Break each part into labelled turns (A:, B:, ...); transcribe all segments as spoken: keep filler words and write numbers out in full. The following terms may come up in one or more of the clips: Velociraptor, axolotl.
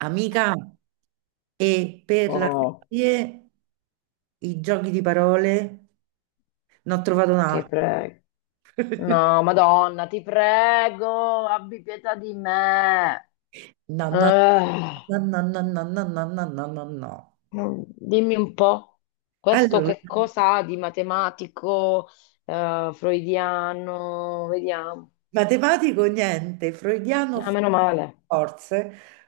A: Amica, e per la
B: Oh,
A: serie i giochi di parole ne ho trovato un
B: ti
A: altro.
B: prego. No, Madonna, ti prego, abbi pietà di me.
A: No, no,
B: Ah,
A: no, no, no, no, no, no, no, no, no, no.
B: non- dimmi un po', questo
A: Allora,
B: che cosa ha di matematico, eh, freudiano? Vediamo.
A: matematico niente, freudiano
B: Ah, meno male.
A: forse,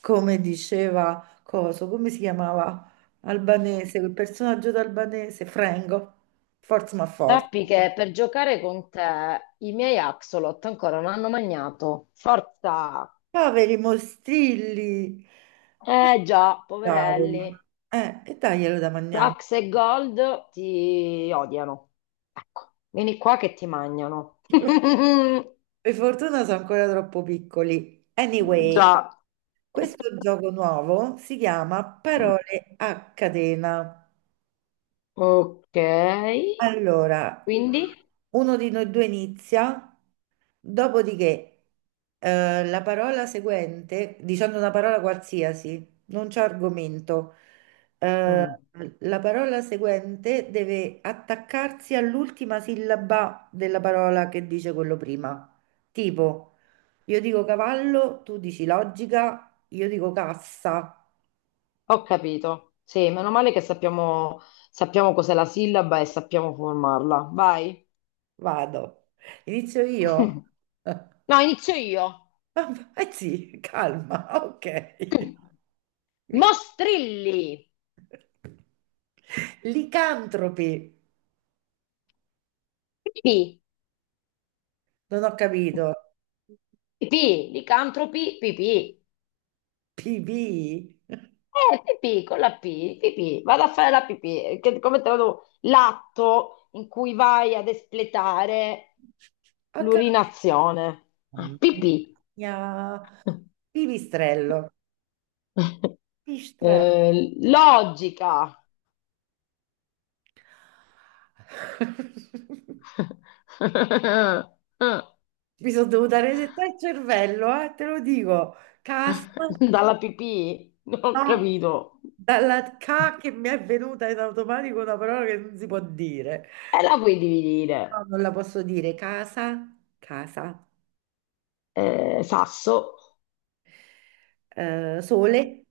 A: come diceva Coso, come si chiamava? Albanese, quel personaggio d'albanese, Frengo, forza ma forza.
B: Sappi che per giocare con te i miei axolot ancora non hanno mangiato. Forza!
A: Poveri mostrilli.
B: Eh già,
A: Cavoli.
B: poverelli.
A: Eh, e daglielo da mangiare.
B: Tax e Gold ti odiano. Ecco, vieni qua che ti mangiano.
A: Per fortuna sono ancora troppo piccoli. Anyway,
B: Già.
A: questo gioco nuovo si chiama Parole a catena.
B: Ok,
A: Allora,
B: quindi,
A: uno di noi due inizia, dopodiché eh, la parola seguente, dicendo una parola qualsiasi, non c'è argomento, eh,
B: Mm,
A: la parola seguente deve attaccarsi all'ultima sillaba della parola che dice quello prima. Tipo. Io dico cavallo, tu dici logica, io dico cassa.
B: ho capito. Sì, meno male che sappiamo, sappiamo cos'è la sillaba e sappiamo formarla. Vai.
A: Vado. Inizio io?
B: No, inizio io.
A: Eh sì, calma, ok. Mi-
B: Mostrilli.
A: Licantropi,
B: Pipì.
A: non ho capito.
B: Pipì. Licantropi. Pipì.
A: P B?
B: Eh, pipì, con la P, pipì, vado a fare la pipì, che, come te lo devo- l'atto in cui vai ad espletare
A: Ho capito.
B: l'urinazione. Ah,
A: Mamma
B: pipì.
A: mia. Pipistrello. Pipistrello.
B: Eh, logica.
A: Mi sono dovuta resettare il cervello, eh, te lo dico. Cassa,
B: Dalla pipì? Non ho
A: no.
B: capito.
A: Dalla K che mi è venuta in automatico una parola che non si può dire.
B: E la puoi dividere.
A: No, non la posso dire. Casa, casa,
B: Eh, sasso,
A: eh, sole,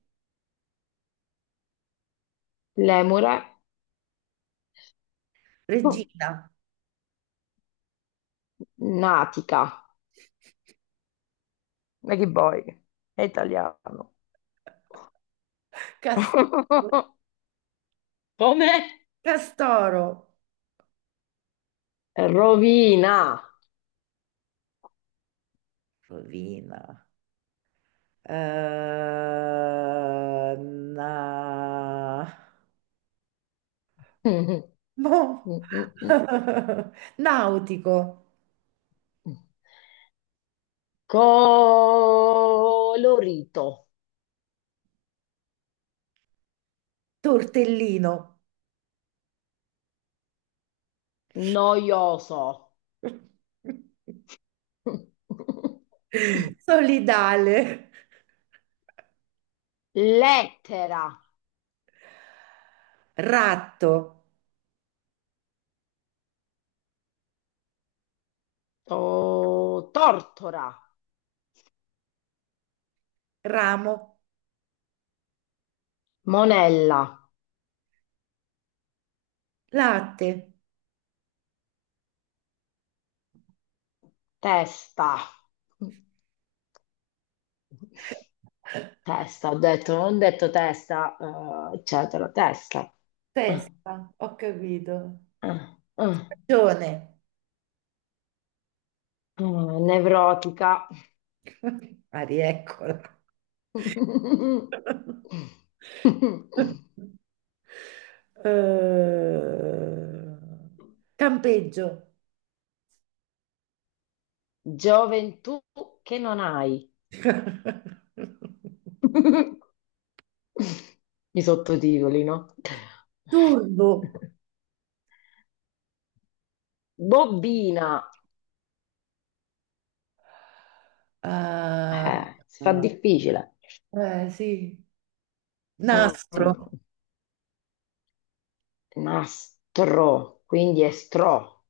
B: lemure,
A: regina,
B: natica. Ma che vuoi? È italiano.
A: castoro,
B: Come?
A: castoro,
B: Rovina.
A: rovina. eh, na- mo- Nautico,
B: Colorito.
A: tortellino,
B: Noioso.
A: solidale,
B: Lettera.
A: ratto.
B: To- tortora.
A: Ramo,
B: Monella.
A: latte,
B: Testa. Testa, ho detto, non ho detto testa, eh, eccetera, testa. Ah,
A: Testa, ho capito.
B: ah, ah,
A: Ragione.
B: ah, nevrotica.
A: Ah, rieccola. Eh, campeggio.
B: Gioventù che non hai. I sottotitoli, no?
A: Turbo.
B: Bobbina.
A: Ah,
B: Eh, si fa difficile.
A: eh, sì.
B: Mm,
A: Nastro.
B: mm. Nastro, quindi è stro,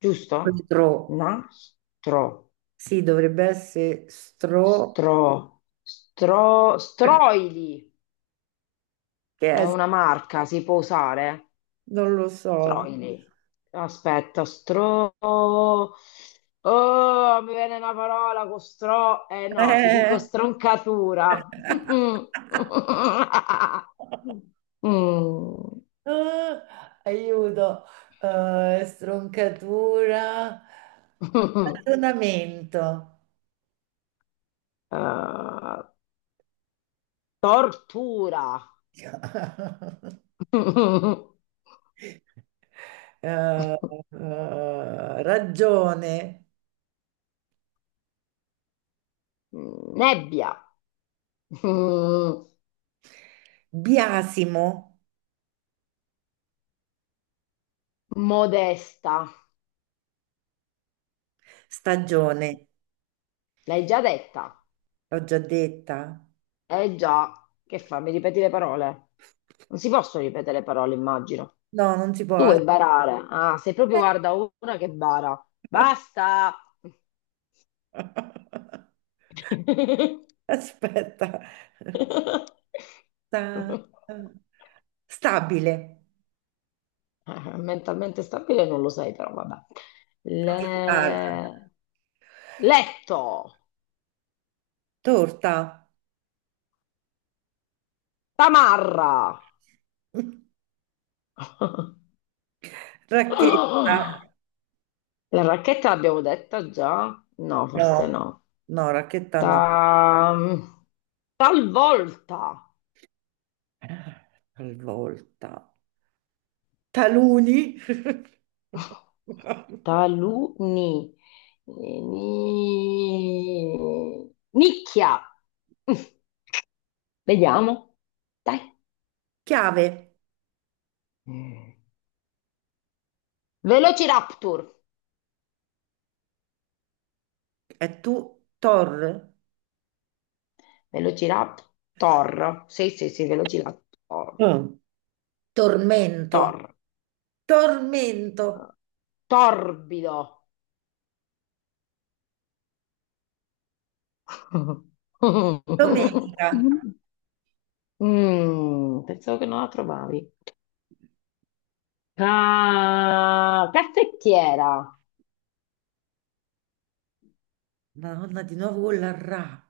B: giusto?
A: Stro.
B: Nastro,
A: Sì, dovrebbe essere stro.
B: stro, stro, stroili.
A: Che
B: Ma è
A: è?
B: una marca, si può usare?
A: Non lo so.
B: Troili. Aspetta, stro... Oh, mi viene una parola con stro... Eh no, ti dico
A: Eh.
B: stroncatura. Mm.
A: Ah, aiuto, Eh, stroncatura, ragionamento,
B: Eh, tortura.
A: Eh, eh, ragione,
B: Nebbia. Mm,
A: biasimo,
B: Modesta.
A: stagione,
B: L'hai già detta?
A: l'ho già detta.
B: Eh già. Che fa? Mi ripeti le parole? Non si possono ripetere le parole, immagino.
A: No, non si
B: Tu
A: può.
B: vuoi barare? Ah, sei proprio,
A: Aspetta.
B: guarda, una che bara. Basta!
A: Aspetta. Sta- Stabile.
B: Eh, mentalmente stabile non lo sei, però vabbè.
A: Ah,
B: Le- Letto!
A: torta.
B: Tamarra!
A: Racchetta,
B: La racchetta l'abbiamo detta già? No, forse
A: no,
B: no.
A: no, racchetta no.
B: Ta- Talvolta!
A: Talvolta. Taluni.
B: Taluni. Eh, ni- Nicchia. Mm, Vediamo. Dai.
A: Chiave,
B: Mm. Velociraptor.
A: e tu, tor,
B: Velociraptor. Sì, sì, sì, Velociraptor.
A: mm. Tormento,
B: Tor.
A: tormento,
B: Torbido.
A: domenica.
B: Mm, pensavo che non la trovavi. Ca- caffettiera.
A: Madonna, di nuovo con la ra.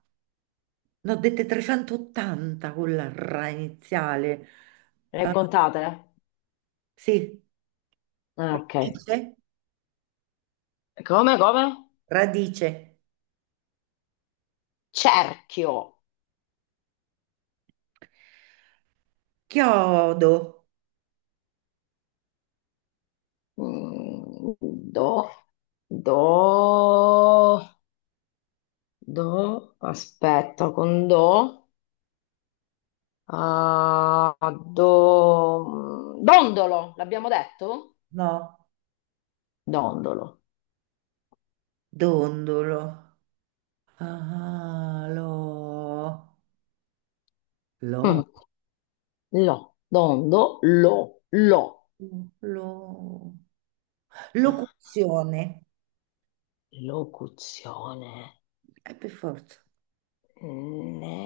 A: Ne ho dette trecentottanta con la ra iniziale.
B: Le
A: Ah,
B: contate?
A: sì,
B: Ah, ok.
A: radice,
B: Come, come?
A: radice.
B: Cerchio.
A: Chiodo,
B: Mm, Do, do, do, aspetta, con do, ah, do, dondolo, l'abbiamo detto?
A: no.
B: Dondolo.
A: Dondolo. Ah, lo,
B: Mm,
A: lo,
B: lo, dondo, lo, lo.
A: lo. Locuzione.
B: Locuzione.
A: Eh, per forza.
B: Ne,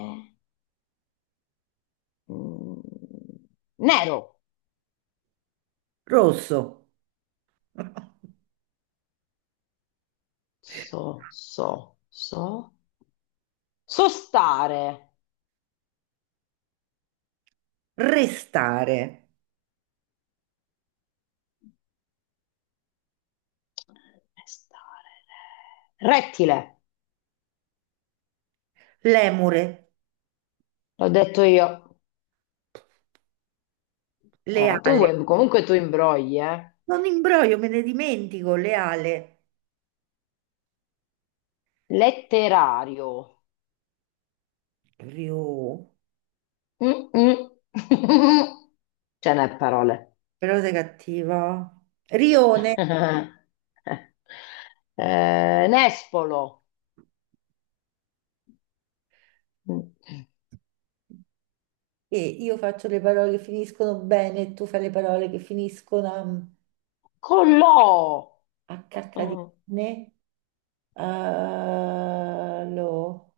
B: mm, nero.
A: Rosso.
B: So, so, so. Sostare.
A: Restare.
B: Pestare re. Rettile,
A: Lemure.
B: l'ho detto io. Eh,
A: Leale.
B: tu comunque tu imbrogli, eh.
A: Non imbroglio, me ne dimentico. Leale.
B: Letterario.
A: Rio.
B: Mm, mm. Ce n'è parole.
A: Però sei cattiva. Rione.
B: Eh, nespolo.
A: E io faccio le parole che finiscono bene e tu fai le parole che finiscono
B: Collò.
A: a, a cacca di
B: Mm.
A: cane. Eh, lo.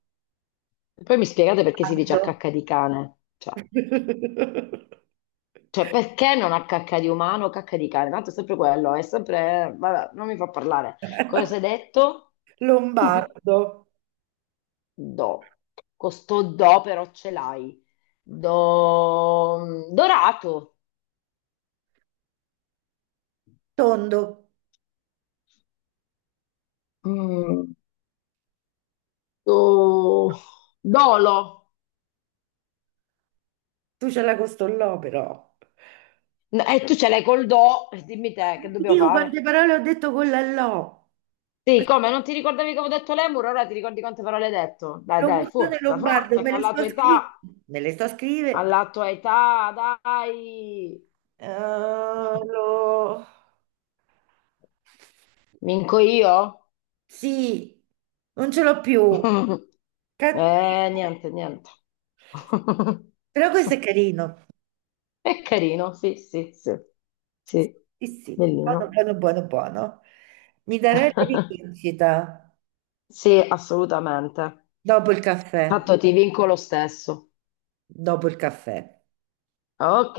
B: Poi mi spiegate perché si dice a
A: Aldo.
B: cacca di cane? Cioè, cioè, perché non a cacca di umano, cacca di cane? Tanto è sempre quello, è sempre... Vabbè, non mi fa parlare. Cosa hai detto?
A: Lombardo,
B: Do. Questo do però ce l'hai. Do... Dorato.
A: tondo,
B: Mm, do... Dolo.
A: tu ce l'hai con sto lo però.
B: No, e tu ce l'hai col do. E dimmi te, che
A: Non ti
B: dobbiamo
A: dico quante
B: fare?
A: parole ho detto con la lo.
B: Sì, come? Non ti ricordavi che avevo detto lemur? Ora ti ricordi quante parole hai detto? Dai, dai,
A: Locuzione
B: forza,
A: lombardo,
B: forza, che
A: me le
B: alla tua
A: sto
B: età,
A: scrivendo. Me le sto scrivendo.
B: alla tua età, dai.
A: Eh, lo.
B: Vinco io?
A: Sì, non ce l'ho più.
B: Eh,
A: Cattiva.
B: niente, niente.
A: Però questo è carino.
B: È carino, sì, sì, sì, sì,
A: Sì, sì, buono,
B: bellino.
A: buono, buono, buono. Mi darei la rivincita
B: Sì, assolutamente.
A: dopo il caffè,
B: Tanto ti vinco lo stesso.
A: dopo il caffè.
B: Ok.